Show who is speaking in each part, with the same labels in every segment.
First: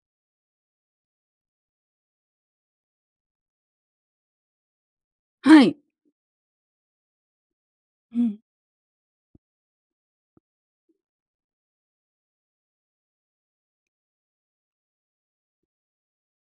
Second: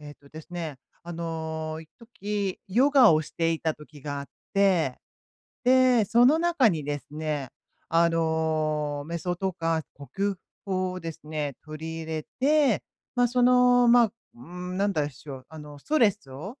Speaker 1: えっとですね、あの、一時、ヨガをしていた時があって、
Speaker 2: はい。
Speaker 1: で、その中にですね、あ
Speaker 2: うん。
Speaker 1: の、メソとか呼吸法をですね、取り入れて、ま、その、まあ、うーん、なんだしょう、あの、ストレスを、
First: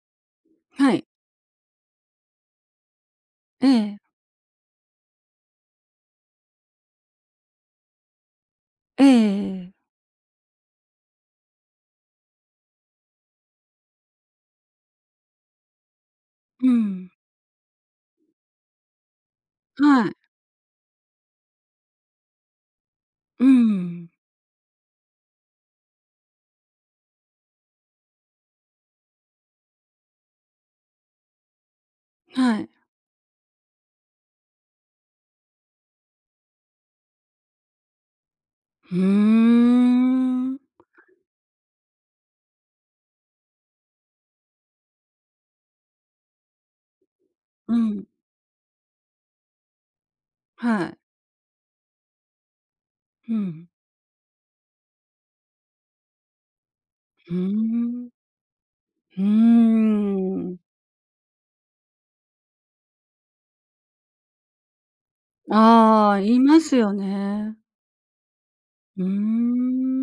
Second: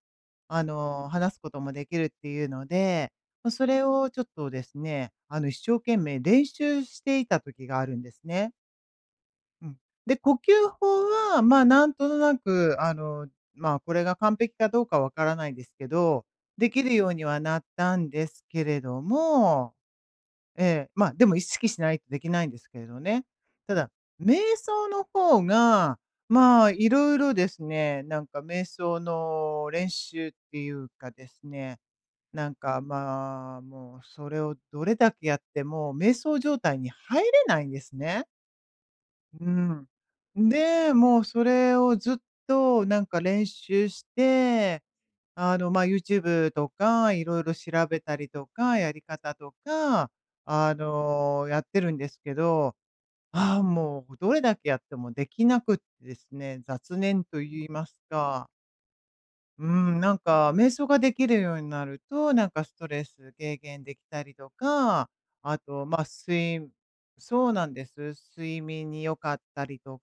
Speaker 1: あ
Speaker 2: はい。
Speaker 1: の、放すこともできるっていうので、まあ、それ
Speaker 2: ええ。
Speaker 1: をちょっとですね、あの、一生懸命練習していた時があるんですね。
Speaker 2: えええええええ
Speaker 1: う
Speaker 2: え。
Speaker 1: ん。で、呼吸法はまあ、何となくあの、まあ、これが完璧かどうか分からないですけど、
Speaker 2: う
Speaker 1: できるよ
Speaker 2: ん。
Speaker 1: うにはなったんですけれども
Speaker 2: はい。
Speaker 1: ええ、まあ、でも意識しないとできないんですけれどね。
Speaker 2: う
Speaker 1: ただ、
Speaker 2: ん。
Speaker 1: 瞑想の方が、まあ、色々ですね、なんか瞑想の練習っていうかですね、なん
Speaker 2: はい。
Speaker 1: か、まあ、もうそれをどれだけやっても瞑想状態に入れないんですね。
Speaker 2: う
Speaker 1: うん。
Speaker 2: ーん。
Speaker 1: で、もうそれをずっとなんか練習して、あの、まあ、ユーチューブとか、色々調
Speaker 2: う
Speaker 1: べ
Speaker 2: ん。
Speaker 1: たりとか、やり方とか、あ
Speaker 2: はい。
Speaker 1: の、やってるんですけど、
Speaker 2: う
Speaker 1: ああ、
Speaker 2: ん。
Speaker 1: もうどれだけやってもできなくってですね、雑念
Speaker 2: ふー
Speaker 1: と言います
Speaker 2: ん。
Speaker 1: か。
Speaker 2: うー
Speaker 1: うーん、なんか
Speaker 2: ん。
Speaker 1: 瞑想ができるようになると、なんかストレス軽減できたりとか、あとまあ、
Speaker 2: ああ、言
Speaker 1: す
Speaker 2: いま
Speaker 1: い
Speaker 2: すよ
Speaker 1: そう
Speaker 2: ね。
Speaker 1: なんです、睡眠
Speaker 2: う
Speaker 1: に
Speaker 2: ー
Speaker 1: 良かったりと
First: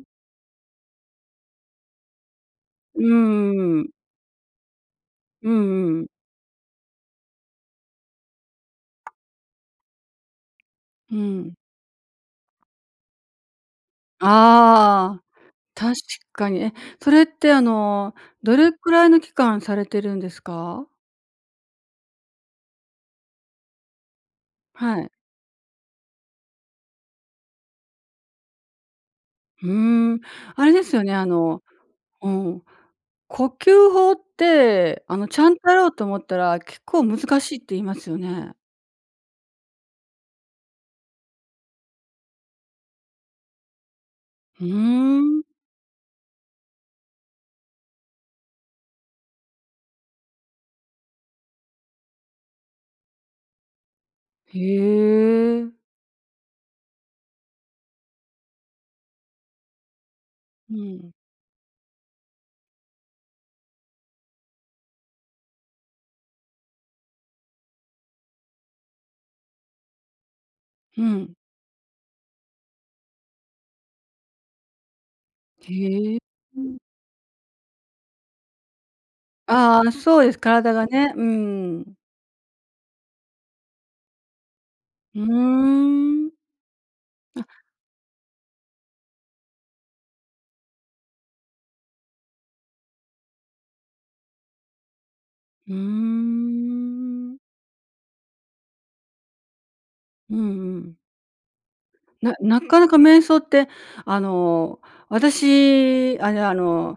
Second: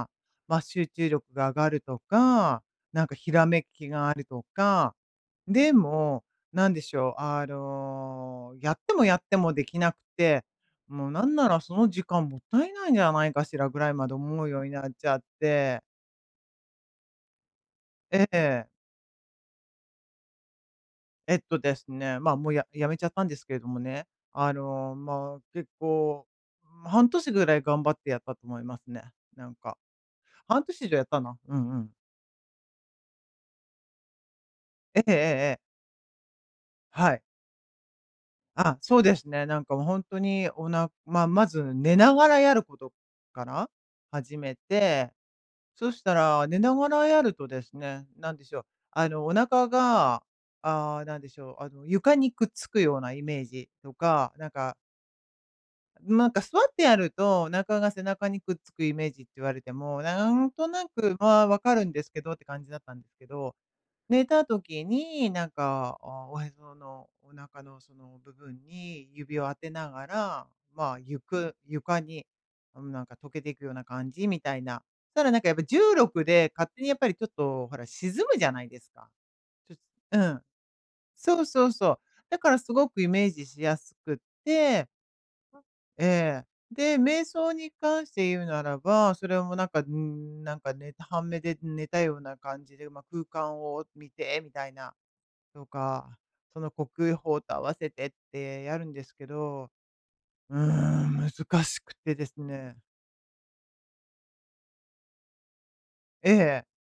Speaker 2: ん。
Speaker 1: まあ、集中力が上がるとか、
Speaker 2: う
Speaker 1: なんかひらめ
Speaker 2: ー
Speaker 1: き
Speaker 2: ん。
Speaker 1: があるとか、
Speaker 2: うんう
Speaker 1: で
Speaker 2: んうん。
Speaker 1: も、なんでしょう、あの、やってもやってもできなくて、もう
Speaker 2: う
Speaker 1: なんな
Speaker 2: ん。
Speaker 1: らその時間もったいないんじゃないかしらぐらいまで思うようになっちゃ
Speaker 2: あ
Speaker 1: っ
Speaker 2: あ、
Speaker 1: て
Speaker 2: 確かに。え、それってあの
Speaker 1: え
Speaker 2: ど
Speaker 1: え。
Speaker 2: れくらいの期間されてるんですか？
Speaker 1: えっとですね、ま、もう、や辞めちゃったんですけれどもね、あの、
Speaker 2: はい。
Speaker 1: まあ結構、ま、半年ぐらい頑張ってやったと思いますね、なん
Speaker 2: ふ
Speaker 1: か。
Speaker 2: ーん、
Speaker 1: 半
Speaker 2: あれ
Speaker 1: 年
Speaker 2: で
Speaker 1: 以
Speaker 2: す
Speaker 1: 上
Speaker 2: よ
Speaker 1: やっ
Speaker 2: ね、
Speaker 1: た
Speaker 2: あ
Speaker 1: な。う
Speaker 2: の
Speaker 1: んうん。
Speaker 2: うん。呼吸法っ
Speaker 1: え、
Speaker 2: て、
Speaker 1: えええ
Speaker 2: あの、ちゃん
Speaker 1: え。
Speaker 2: とやろうと思ったら結構
Speaker 1: は
Speaker 2: 難
Speaker 1: い。
Speaker 2: しいって言いますよね。
Speaker 1: あ、そうですね、なんか、もう、ほんとにおなまあ、まず寝ながらやることから始め
Speaker 2: ふー
Speaker 1: て、
Speaker 2: ん。
Speaker 1: そしたら、寝ながらやるとですね、なんでしょう、あの、お腹が、ああ、なんでしょう、あの、床にくっつくようなイメージとか、なん
Speaker 2: へ
Speaker 1: か
Speaker 2: え。
Speaker 1: ん、なんか、座ってやると、お腹が背中にくっつくイメージって言われても、なんと
Speaker 2: う
Speaker 1: な
Speaker 2: ん。
Speaker 1: くまあ分かるんですけどって感じだったんですけど、寝た時に、なんか、ああ、おへそのお腹のその、部分に指を当てながら、まあ、
Speaker 2: う
Speaker 1: ゆ
Speaker 2: ん。
Speaker 1: く床に、あのなんか溶けていくような感じみたいな。ただなんか、やっぱ重
Speaker 2: へえ。
Speaker 1: 力で
Speaker 2: う
Speaker 1: 勝
Speaker 2: ん。
Speaker 1: 手にやっぱりちょっとほら、沈むじゃないですか。す
Speaker 2: ああああ、そ
Speaker 1: う
Speaker 2: うです、
Speaker 1: ん。
Speaker 2: 体がね、う
Speaker 1: そうそう
Speaker 2: んう
Speaker 1: そ
Speaker 2: ん。
Speaker 1: う。だからすごくイメージしやすくって、
Speaker 2: う
Speaker 1: え
Speaker 2: ーん。
Speaker 1: え。で、瞑
Speaker 2: あ
Speaker 1: 想に関して言うならば、それもなんか、うーん、なんかね、半目で、ん、寝たような感じで、ま、空間を見て！みたいな、と
Speaker 2: うー
Speaker 1: か、その呼吸
Speaker 2: ん。
Speaker 1: 法と合わせてってやるんですけど。
Speaker 2: うん
Speaker 1: うー
Speaker 2: うん。
Speaker 1: ん、難しくてです
Speaker 2: なな
Speaker 1: ね。
Speaker 2: かなか瞑想ってあの、私、あ
Speaker 1: え
Speaker 2: れあ
Speaker 1: え。
Speaker 2: の、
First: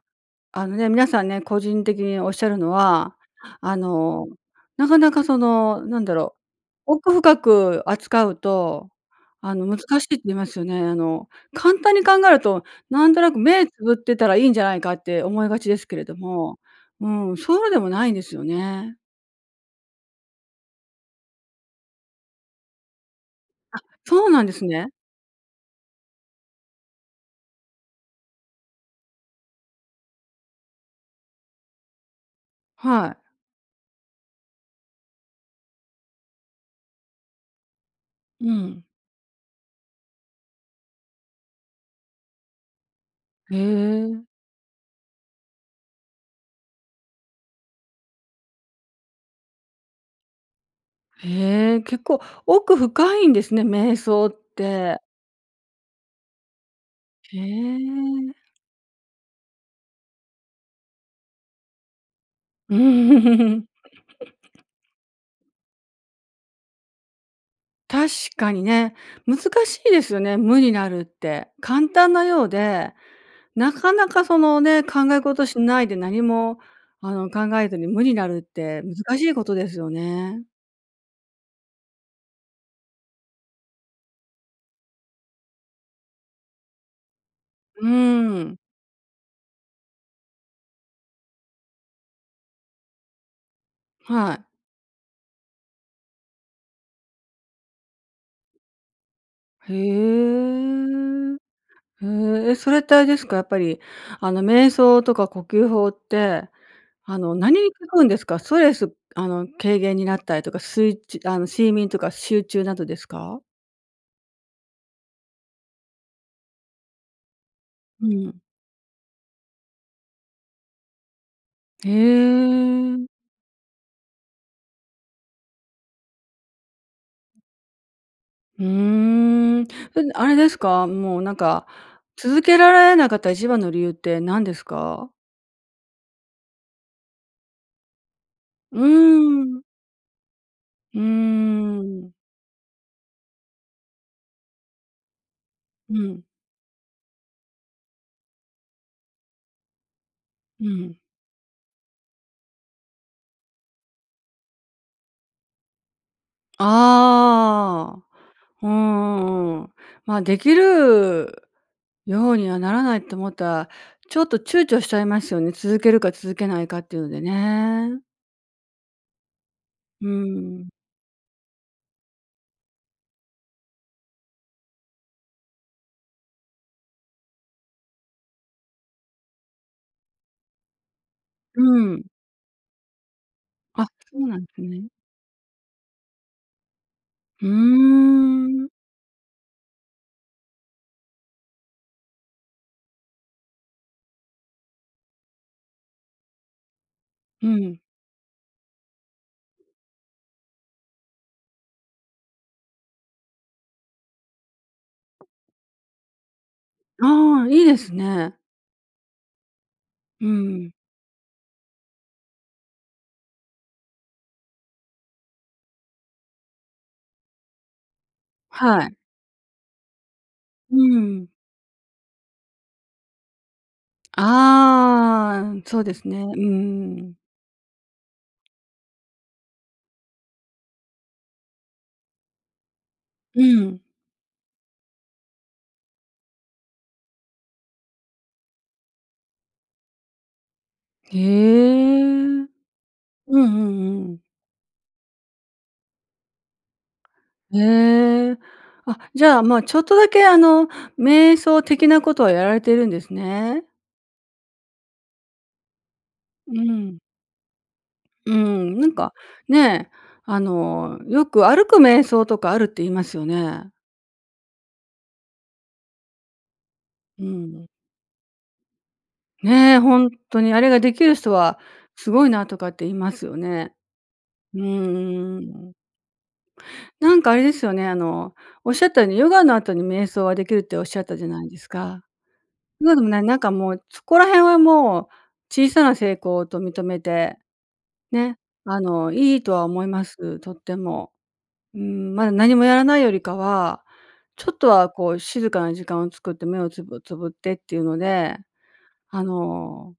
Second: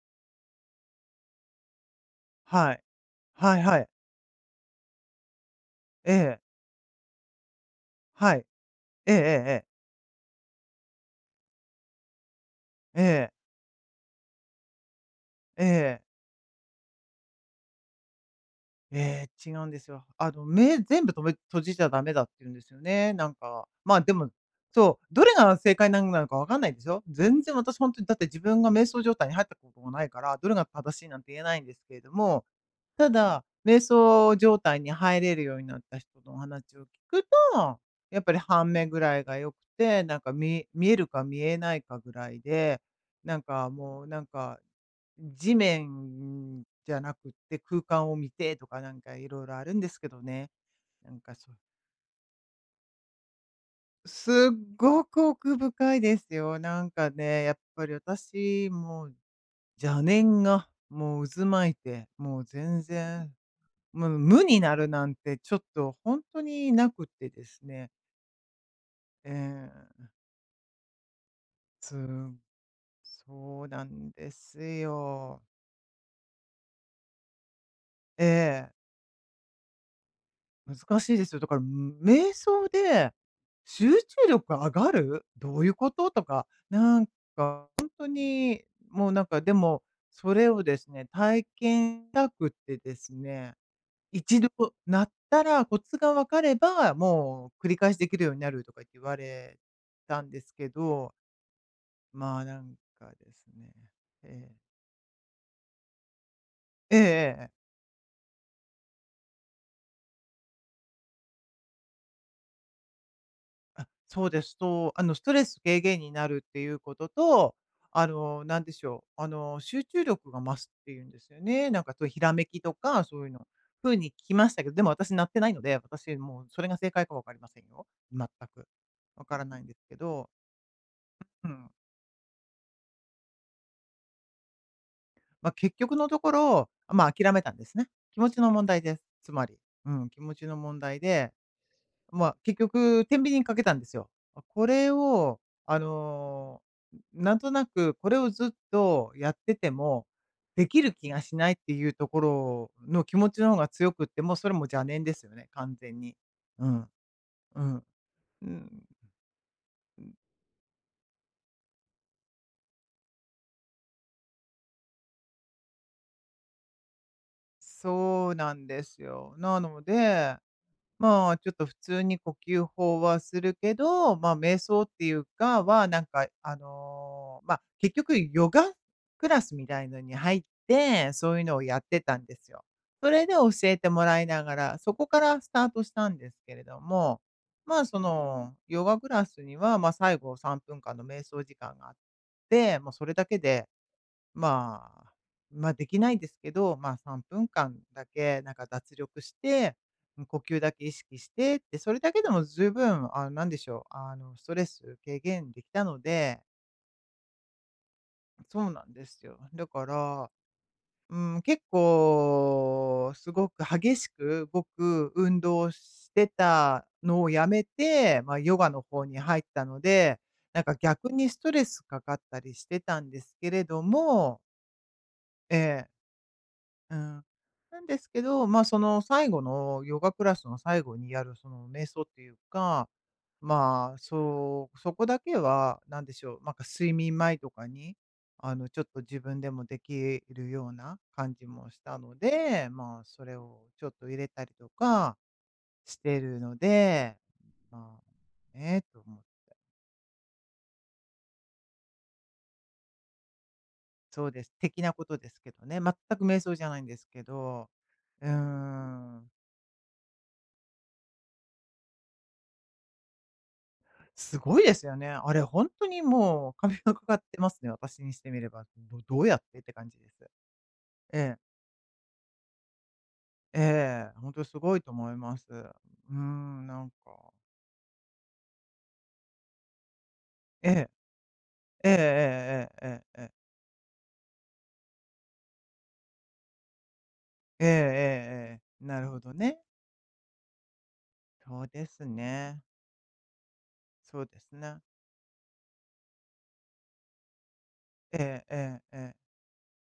Speaker 2: あのね、皆さんね、個人的におっしゃるの
Speaker 1: はい。
Speaker 2: は、
Speaker 1: はい
Speaker 2: あ
Speaker 1: はい。
Speaker 2: の、なかなかその、なん
Speaker 1: え
Speaker 2: だろ
Speaker 1: え。
Speaker 2: う、奥深く扱
Speaker 1: は
Speaker 2: う
Speaker 1: い。
Speaker 2: と、
Speaker 1: えええええ
Speaker 2: あ
Speaker 1: え。
Speaker 2: の、難しいって言いますよね。あの、簡単に考えると
Speaker 1: え
Speaker 2: なんとな
Speaker 1: え。
Speaker 2: く目つぶってたらいいんじゃないかって思いが
Speaker 1: え
Speaker 2: ちですけ
Speaker 1: え。
Speaker 2: れども、うん、そうでもないんですよね。
Speaker 1: ええ、違うんですよ。あの、目、全部とめ閉じちゃ駄目だって言うんですよね、なんか。
Speaker 2: あ、
Speaker 1: まあ、で
Speaker 2: そう
Speaker 1: も
Speaker 2: なんですね。
Speaker 1: そう、どれが正解なんなのか分かんないですよ。全然、私ほんとにだって自分が瞑想状態に入ったことがないから、どれが正しいなんて言えないんですけれども、
Speaker 2: は
Speaker 1: た
Speaker 2: い。
Speaker 1: だ、瞑想状態に入れるようになった人のお話を聞くと、やっぱり
Speaker 2: う
Speaker 1: 半
Speaker 2: ん。
Speaker 1: 目ぐらいが良くて、なんかみ見えるか見えないかぐらいで、なん
Speaker 2: へ
Speaker 1: かもう、なん
Speaker 2: え。
Speaker 1: か地面じゃなくって空間を見て！とかなんか色々あるんですけどね。なんか、そ
Speaker 2: へえ、結構奥深いんですね、瞑想っ
Speaker 1: すっ
Speaker 2: て。
Speaker 1: ごく奥深いですよ。なんか
Speaker 2: へ
Speaker 1: ね、やっ
Speaker 2: え。
Speaker 1: ぱり私、もう、邪念がもう渦巻いて、もう全然、む無に なるなんてちょっとほんとになくってですね。
Speaker 2: 確かにね、
Speaker 1: え
Speaker 2: 難しいで
Speaker 1: え、ん。
Speaker 2: すよね、無になるって。簡
Speaker 1: つう
Speaker 2: 単な
Speaker 1: ん
Speaker 2: ようで、
Speaker 1: そう
Speaker 2: な
Speaker 1: な
Speaker 2: かな
Speaker 1: ん
Speaker 2: か
Speaker 1: で
Speaker 2: その
Speaker 1: す
Speaker 2: ね、考え
Speaker 1: よ。
Speaker 2: 事しないで何も、あの、考えずに無に
Speaker 1: え
Speaker 2: なるっ
Speaker 1: え。
Speaker 2: て難しいことですよね。
Speaker 1: 難しいですよ。だから、む瞑想で集中力、上がる？どういうこと？とか、なんか
Speaker 2: う
Speaker 1: ほ
Speaker 2: ー
Speaker 1: んと
Speaker 2: ん。
Speaker 1: に、もうなんか、でも、それをですね、体験したくってですね、
Speaker 2: は
Speaker 1: 一
Speaker 2: い。
Speaker 1: 度なったら、コツが分かれば、もう繰り返しできるようになるとかいって言われ
Speaker 2: へ
Speaker 1: たんですけど。
Speaker 2: え。
Speaker 1: まあ、
Speaker 2: へ、え、
Speaker 1: な
Speaker 2: そ
Speaker 1: ん
Speaker 2: れってあれ
Speaker 1: か
Speaker 2: です
Speaker 1: で
Speaker 2: か？や
Speaker 1: す
Speaker 2: っぱ
Speaker 1: ね
Speaker 2: りあの、
Speaker 1: ええ。
Speaker 2: 瞑想とか呼吸法って
Speaker 1: えええ
Speaker 2: あの、
Speaker 1: え、え。
Speaker 2: 何に効くんですか？ストレス、あの、軽減になったりとか、スイッチあの、睡眠とか集中などですか？
Speaker 1: あ、そうですと、あの、ストレス軽減になるっていうことと、あ
Speaker 2: うん。
Speaker 1: の、なんでしょう、あの、集中力が増すっていうんですよね。なん
Speaker 2: へ
Speaker 1: かそういう閃きとか
Speaker 2: え。
Speaker 1: そういうの。ふうに聞きましたけど、でも私なってないので。私もう、それが正解か分かりませんよ。全
Speaker 2: ふ
Speaker 1: く。わからな
Speaker 2: ー
Speaker 1: い
Speaker 2: ん。
Speaker 1: んですけ
Speaker 2: [unintelligible] あ
Speaker 1: ど
Speaker 2: れですか？もうなん
Speaker 1: ん。う
Speaker 2: か、
Speaker 1: ん。
Speaker 2: 続けられなかった一番の理由って何ですか？
Speaker 1: まあ、結局のところ、まあ、諦めたんですね。気持ちの問
Speaker 2: う
Speaker 1: 題
Speaker 2: ー
Speaker 1: です。つまり、
Speaker 2: ん。
Speaker 1: うん。気持ちの問
Speaker 2: う
Speaker 1: 題で、
Speaker 2: ーん。
Speaker 1: まあ結局、天秤にかけたんですよ。あ、これをあ
Speaker 2: うん。
Speaker 1: の、なんとなくこれをずっとやってても、
Speaker 2: う
Speaker 1: できる
Speaker 2: ん。
Speaker 1: 気がしない、っていうところの気持ちの方が強くって。もう、それも邪念ですよね、完全に。うん。うん。
Speaker 2: ああ。
Speaker 1: う
Speaker 2: う
Speaker 1: ん。
Speaker 2: んうんうんうん。
Speaker 1: うん。
Speaker 2: まあ、できるようにはならないと思ったら、ちょっと躊躇しちゃいますよね。続けるか続けないかっていうのでね。
Speaker 1: そうなんですよ。なの
Speaker 2: う
Speaker 1: で、
Speaker 2: ん。
Speaker 1: まあ、ちょっと普通に呼吸法はするけど、まあ、瞑想っていうかは、なんかあの、まあ結局、ヨガクラスみたいのに入って、そういうの
Speaker 2: う
Speaker 1: をやって
Speaker 2: ん。
Speaker 1: たんですよ。それで教え
Speaker 2: あ、
Speaker 1: ても
Speaker 2: そ
Speaker 1: らい
Speaker 2: うなん
Speaker 1: な
Speaker 2: で
Speaker 1: が
Speaker 2: す
Speaker 1: ら、
Speaker 2: ね。
Speaker 1: そこからスタートしたんですけれども。
Speaker 2: ふー
Speaker 1: まあ、その
Speaker 2: ん。
Speaker 1: ヨガクラスには、まあ、最後3分間の瞑想時間があって、まあそれだけで、まあ、まあできないですけど、まあさんぷ
Speaker 2: う
Speaker 1: んかん
Speaker 2: ん。
Speaker 1: だけなんか脱力して、呼吸だけ意識してって、それだけでも十分、あの、何でしょう、あの、ストレス軽減できたので。
Speaker 2: ああ、いいですね。
Speaker 1: そうなんですよ。だか
Speaker 2: う
Speaker 1: ら、
Speaker 2: ん。
Speaker 1: うーん、結構すごく激しく動く運動してたのを辞めて、まあ、ヨガ
Speaker 2: は
Speaker 1: の
Speaker 2: い。
Speaker 1: 方に入ったので、なんか
Speaker 2: う
Speaker 1: 逆
Speaker 2: ん。
Speaker 1: にストレスかかったりしてたんですけれども
Speaker 2: あ
Speaker 1: え
Speaker 2: あ、そう
Speaker 1: え。
Speaker 2: ですね。う
Speaker 1: う
Speaker 2: んうん。
Speaker 1: ん。なんですけど、まあ、その、最後のヨガクラスの最後にやるその、瞑想っていうか、
Speaker 2: うん。
Speaker 1: まあ、そう、そこだけは、なんでしょう、なんか睡眠前とかに、あの、ちょっと自分でもできるような
Speaker 2: へ
Speaker 1: 感じもした
Speaker 2: え。
Speaker 1: の
Speaker 2: うん
Speaker 1: で、まあ、それ
Speaker 2: う
Speaker 1: をちょっと
Speaker 2: んう
Speaker 1: 入
Speaker 2: ん。
Speaker 1: れたりとかしてるので、まあ、
Speaker 2: へえ、
Speaker 1: ええ、
Speaker 2: あ、
Speaker 1: と思っ
Speaker 2: じゃあ、
Speaker 1: て。
Speaker 2: ま、ちょっとだけあの瞑想的なことはやられてるんですね。
Speaker 1: そうです、的なことですけどね。全く瞑想
Speaker 2: う
Speaker 1: じゃないんで
Speaker 2: ん。
Speaker 1: すけど、うー
Speaker 2: うん、なんか、
Speaker 1: ん。
Speaker 2: ね、あの、よく歩く瞑想とかあるって言いますよね。
Speaker 1: すごいですよね。あれほんとにもう、お金がかかっ
Speaker 2: う
Speaker 1: てます
Speaker 2: ん。
Speaker 1: ね、私にしてみれば。どどうやってって
Speaker 2: ね、
Speaker 1: 感じ
Speaker 2: ほん
Speaker 1: です。
Speaker 2: とにあれができる
Speaker 1: え
Speaker 2: 人
Speaker 1: え。
Speaker 2: はすごいなとかって言いますよね。
Speaker 1: ええ、ほんとす
Speaker 2: う
Speaker 1: ごいと思い
Speaker 2: ん
Speaker 1: ま
Speaker 2: う
Speaker 1: す。う
Speaker 2: ん。
Speaker 1: ーん、なん
Speaker 2: なん
Speaker 1: か。
Speaker 2: かあれですよね、あの、おっしゃったようにヨガの後に瞑想はできるっ
Speaker 1: え
Speaker 2: ておっ
Speaker 1: え。
Speaker 2: しゃったじゃないです
Speaker 1: ええ
Speaker 2: か。
Speaker 1: ええええ
Speaker 2: [unintelligible]
Speaker 1: ええええ。
Speaker 2: なんかもうそこら辺はもう小さな成功と認めて、
Speaker 1: えええ
Speaker 2: ね、
Speaker 1: えええ。
Speaker 2: あ
Speaker 1: なる
Speaker 2: の
Speaker 1: ほど
Speaker 2: いいと
Speaker 1: ね。
Speaker 2: は思います、とっても。
Speaker 1: そう
Speaker 2: うー
Speaker 1: です
Speaker 2: ん、ま、何
Speaker 1: ね。
Speaker 2: もやらないよりかは、
Speaker 1: そうで
Speaker 2: ちょ
Speaker 1: す
Speaker 2: っと
Speaker 1: な。
Speaker 2: はこう静かな時間を作って目をつぶつぶってっていうの
Speaker 1: え
Speaker 2: で、
Speaker 1: えええええ。
Speaker 2: あの、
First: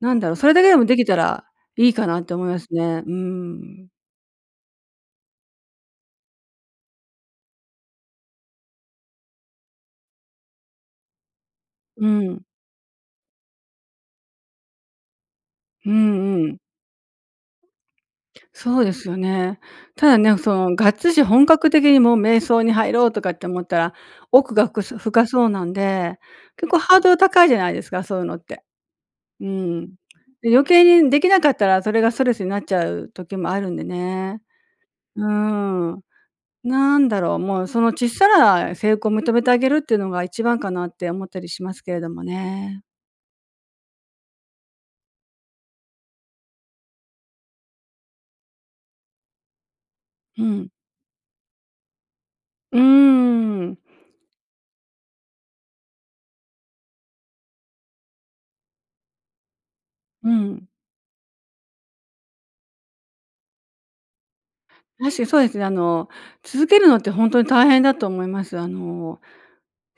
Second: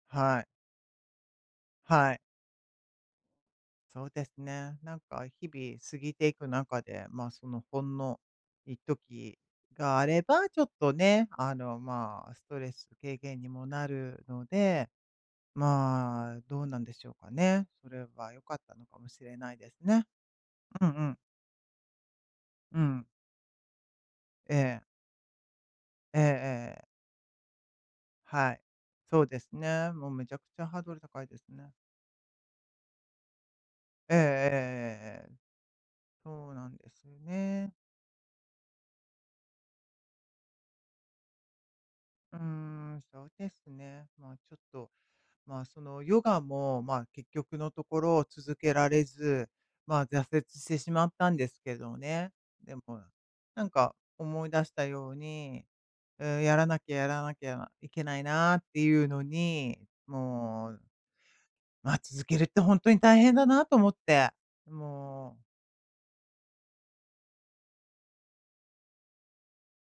Speaker 2: なんだろ、
Speaker 1: はい。
Speaker 2: それだけでもできたらいいか
Speaker 1: はい。
Speaker 2: なって思いますね、うーん。
Speaker 1: そうですね、なんか日々過ぎていく中で、まあ、そのほんの一時があれば、ちょっとね、あの、
Speaker 2: う
Speaker 1: まあ、
Speaker 2: ん。
Speaker 1: ストレス軽減にもなるので、
Speaker 2: う
Speaker 1: まあ、
Speaker 2: んうん。
Speaker 1: どうなんでしょうかね。それは良かった
Speaker 2: そ
Speaker 1: の
Speaker 2: うで
Speaker 1: か
Speaker 2: す
Speaker 1: も
Speaker 2: よ
Speaker 1: しれない
Speaker 2: ね。
Speaker 1: ですね。
Speaker 2: ただね、その
Speaker 1: う
Speaker 2: が
Speaker 1: んう
Speaker 2: っつ
Speaker 1: ん。
Speaker 2: し本格的にもう瞑想に
Speaker 1: う
Speaker 2: 入ろ
Speaker 1: ん。
Speaker 2: うとかって思ったら、奥
Speaker 1: え
Speaker 2: がふか
Speaker 1: え。
Speaker 2: 深そうなんで、
Speaker 1: ええ、え
Speaker 2: 結
Speaker 1: ええ
Speaker 2: 構
Speaker 1: え。
Speaker 2: ハードル高いじゃないですか、そういうのっ
Speaker 1: はい、
Speaker 2: て。
Speaker 1: そうで
Speaker 2: う
Speaker 1: す
Speaker 2: ーん。
Speaker 1: ね。もうめちゃくち
Speaker 2: 余
Speaker 1: ゃハー
Speaker 2: 計
Speaker 1: ドル
Speaker 2: にで
Speaker 1: 高い
Speaker 2: き
Speaker 1: で
Speaker 2: な
Speaker 1: す
Speaker 2: かった
Speaker 1: ね。
Speaker 2: らそれがストレスになっちゃう時もあるんで
Speaker 1: ええ
Speaker 2: ね。う
Speaker 1: ええええええ。
Speaker 2: ーん。
Speaker 1: そうなんで
Speaker 2: な
Speaker 1: す
Speaker 2: ん
Speaker 1: よ
Speaker 2: だろう、もう
Speaker 1: ね。
Speaker 2: そのちっさな成功を認めてあげるっていうのが一番かなって思ったりしますけれども
Speaker 1: うー
Speaker 2: ね。
Speaker 1: ん、そうですね、まあちょっと、まあ、その、ヨガも、まあ、結局のところ、続けられず、まあ、挫
Speaker 2: う
Speaker 1: 折し
Speaker 2: ん。
Speaker 1: てしまったんですけどね。で
Speaker 2: うー
Speaker 1: も、なん
Speaker 2: ん。
Speaker 1: か思い出したように、うーん、やらなきゃやらなきゃいけないなっていうのに、
Speaker 2: うん。
Speaker 1: もう、ま、続けるって本当に大変だなと思って、
Speaker 2: 確かにそ
Speaker 1: も
Speaker 2: う
Speaker 1: う。
Speaker 2: ですね。あの、続けるのってほんとに大変だと思います。あの、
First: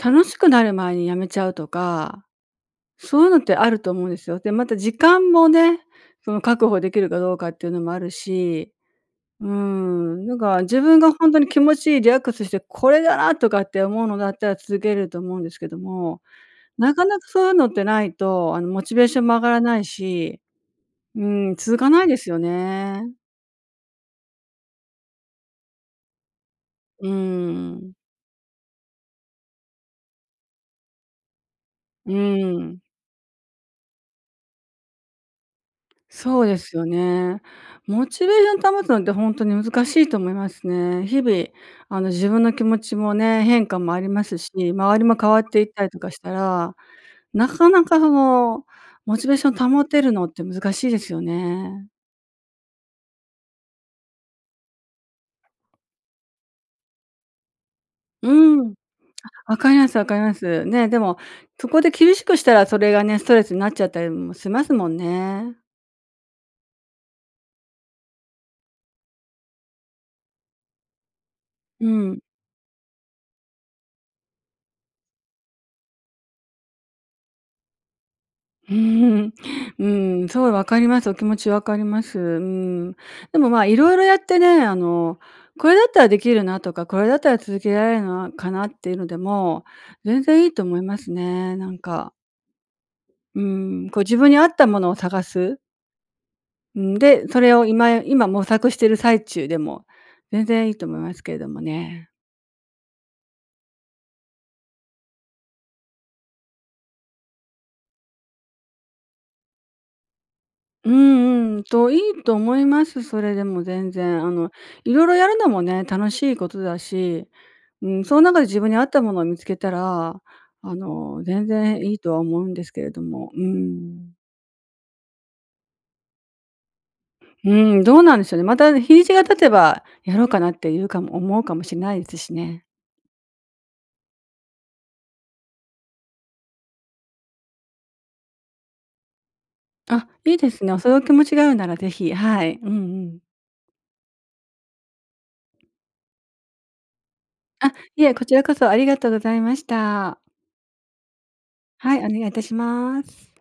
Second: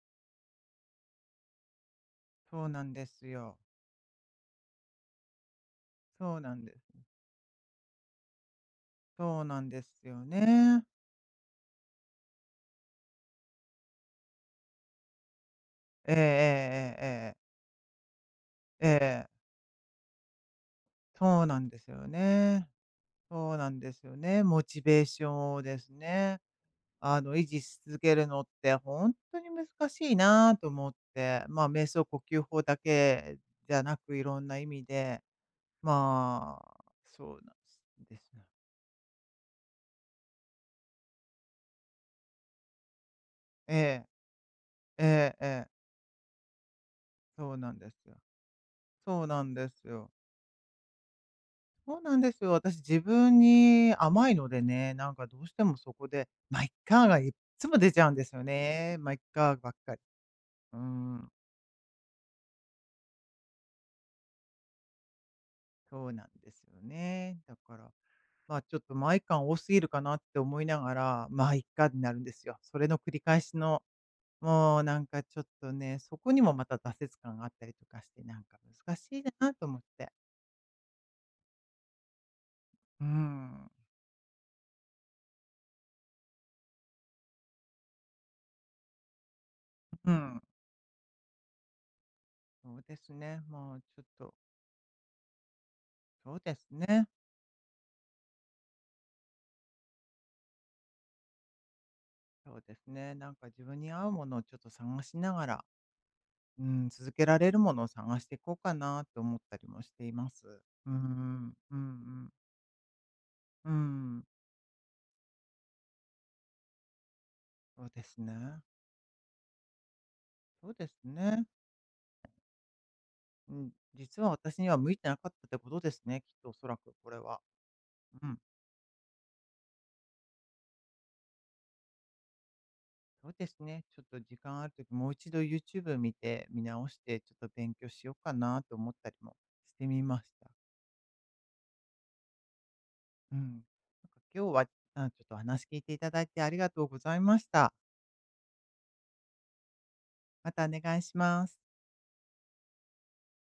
Speaker 2: 楽しくなる前に辞めちゃうとか、
Speaker 1: そうなんで
Speaker 2: そうい
Speaker 1: す
Speaker 2: うのって
Speaker 1: よ。
Speaker 2: あると思うんですよ。で、また時間もね、そ
Speaker 1: そ
Speaker 2: の
Speaker 1: うなん
Speaker 2: 確
Speaker 1: で
Speaker 2: 保で
Speaker 1: す。
Speaker 2: きるかどうかっていうのもあるし、
Speaker 1: そ
Speaker 2: う
Speaker 1: う
Speaker 2: ー
Speaker 1: なんですよ
Speaker 2: ん、なんか自
Speaker 1: ね。
Speaker 2: 分が本当に気持ちいいリラックスして「これだな」とかって思うのだったら続けれると思うんですけど
Speaker 1: ええ
Speaker 2: も、な
Speaker 1: ええ
Speaker 2: か
Speaker 1: え
Speaker 2: な
Speaker 1: え
Speaker 2: か
Speaker 1: ええ。
Speaker 2: そういうのってないと、あの、モ
Speaker 1: え
Speaker 2: チベーション
Speaker 1: え。
Speaker 2: も上がらないし、うー
Speaker 1: そう
Speaker 2: ん、
Speaker 1: なん
Speaker 2: 続
Speaker 1: で
Speaker 2: か
Speaker 1: す
Speaker 2: ない
Speaker 1: よ
Speaker 2: ですよ
Speaker 1: ね、
Speaker 2: ね。
Speaker 1: そうなんですよね、モチベーショですね。
Speaker 2: うー
Speaker 1: あの、維持し
Speaker 2: ん。
Speaker 1: 続けるのってほんとに難しいなあと思って、まあ、瞑想
Speaker 2: う
Speaker 1: 呼吸
Speaker 2: ー
Speaker 1: 法だ
Speaker 2: ん。
Speaker 1: けじゃなく、色んな意味で、
Speaker 2: そうで
Speaker 1: ま
Speaker 2: す
Speaker 1: あ、
Speaker 2: よ
Speaker 1: そう
Speaker 2: ね。
Speaker 1: な
Speaker 2: モ
Speaker 1: んで
Speaker 2: チベ
Speaker 1: す。
Speaker 2: ーション保つのってほんとに難しいと思いますね。日々、あの自分の気持ちもね、変化
Speaker 1: え
Speaker 2: もあ
Speaker 1: え。
Speaker 2: りますし、周り
Speaker 1: え
Speaker 2: も変
Speaker 1: え、
Speaker 2: わっ
Speaker 1: え
Speaker 2: てい
Speaker 1: え。
Speaker 2: ったりとかしたら、な
Speaker 1: そう
Speaker 2: か
Speaker 1: なん
Speaker 2: な
Speaker 1: で
Speaker 2: か
Speaker 1: すよ。
Speaker 2: のモ
Speaker 1: そ
Speaker 2: チ
Speaker 1: う
Speaker 2: ベー
Speaker 1: な
Speaker 2: シ
Speaker 1: ん
Speaker 2: ョ
Speaker 1: で
Speaker 2: ン保
Speaker 1: す
Speaker 2: て
Speaker 1: よ。
Speaker 2: るのって難しいですよね。
Speaker 1: そうなんですよ。私、自分に甘いのでね、なんかどうしてもそこで「ま、いっか」がいっつも出ちゃうんで
Speaker 2: う
Speaker 1: すよ
Speaker 2: ーん。
Speaker 1: ね「ま、いっ
Speaker 2: あ、
Speaker 1: か」
Speaker 2: 分
Speaker 1: ば
Speaker 2: か
Speaker 1: っ
Speaker 2: ります
Speaker 1: かり。
Speaker 2: 分かります。
Speaker 1: うー
Speaker 2: ね、でも
Speaker 1: ん。
Speaker 2: そこで厳しくしたらそれがね、ストレスになっちゃったりもしますもんね。
Speaker 1: そうなんですよね。だから、まあ、ちょっと、「ま、いっか」多すぎるかなって思いながら、「ま、いっか」
Speaker 2: う
Speaker 1: ってな
Speaker 2: ん。
Speaker 1: るんですよ。それの繰り返しの、もうなんかちょっとね、そこにもまた挫折感があったりとかして、なんか
Speaker 2: うー
Speaker 1: 難しい
Speaker 2: ん、
Speaker 1: なあと思っ
Speaker 2: う
Speaker 1: て。
Speaker 2: ーん、すごい分かります、お気持ち分かります。うーん。
Speaker 1: うー
Speaker 2: でもま、
Speaker 1: ん。
Speaker 2: 色々やってね、あの、これだったらできるなとか、これだったら続けられるのな、かなっていうのでも
Speaker 1: う
Speaker 2: 全
Speaker 1: ん。
Speaker 2: 然いいと思いますね、なんか。
Speaker 1: そうです
Speaker 2: う
Speaker 1: ね、もう
Speaker 2: ーん、
Speaker 1: ちょ
Speaker 2: こう
Speaker 1: っ
Speaker 2: 自分
Speaker 1: と
Speaker 2: に合ったものを探す。
Speaker 1: そうです
Speaker 2: うん、
Speaker 1: ね。
Speaker 2: で、それを今今模索している最中でも全然いいと思いますけれどもね。
Speaker 1: そうですね、なんか自分に合うものをちょっと探しながら、うん、続けられるものを探していこうかなと思ったりもしています。う
Speaker 2: う
Speaker 1: ー
Speaker 2: ー
Speaker 1: ん、
Speaker 2: ん、うん、
Speaker 1: うんう
Speaker 2: と、いい
Speaker 1: ん。
Speaker 2: と思います、それでも
Speaker 1: うー
Speaker 2: 全
Speaker 1: ん。
Speaker 2: 然。あの色々やるのもね、楽しいことだし、
Speaker 1: そ
Speaker 2: う
Speaker 1: う
Speaker 2: ー
Speaker 1: で
Speaker 2: ん、
Speaker 1: す
Speaker 2: そん中で自
Speaker 1: ね。
Speaker 2: 分に合ったものを見つけたら、
Speaker 1: そう
Speaker 2: あ
Speaker 1: です
Speaker 2: の
Speaker 1: ね。
Speaker 2: 全然いいとは思うんですけれども。うー
Speaker 1: うん、
Speaker 2: ん。
Speaker 1: 実は私には向いてなかったってことですね、きっと恐らくこれは、
Speaker 2: うーん、どうなんで
Speaker 1: う
Speaker 2: しょ
Speaker 1: ん。
Speaker 2: うね。また日にちが経てばやろうかなっていうかも思うかもしれないですしね。
Speaker 1: そうですね、ちょっと時間ある時もう1度ユーチューブ見て見直して、ちょっと勉強しようかなと思ったりもしてみ
Speaker 2: あ、
Speaker 1: まし
Speaker 2: いい
Speaker 1: た。
Speaker 2: ですね。そのお気持ちがあるなら是非、はい。うんうん。
Speaker 1: うん、今日は、なんかちょっと話聞いていただいてありがとうございました。
Speaker 2: あ、いえ、こちらこそありがとうございました。
Speaker 1: またお願いします。
Speaker 2: はい、お願いいたします。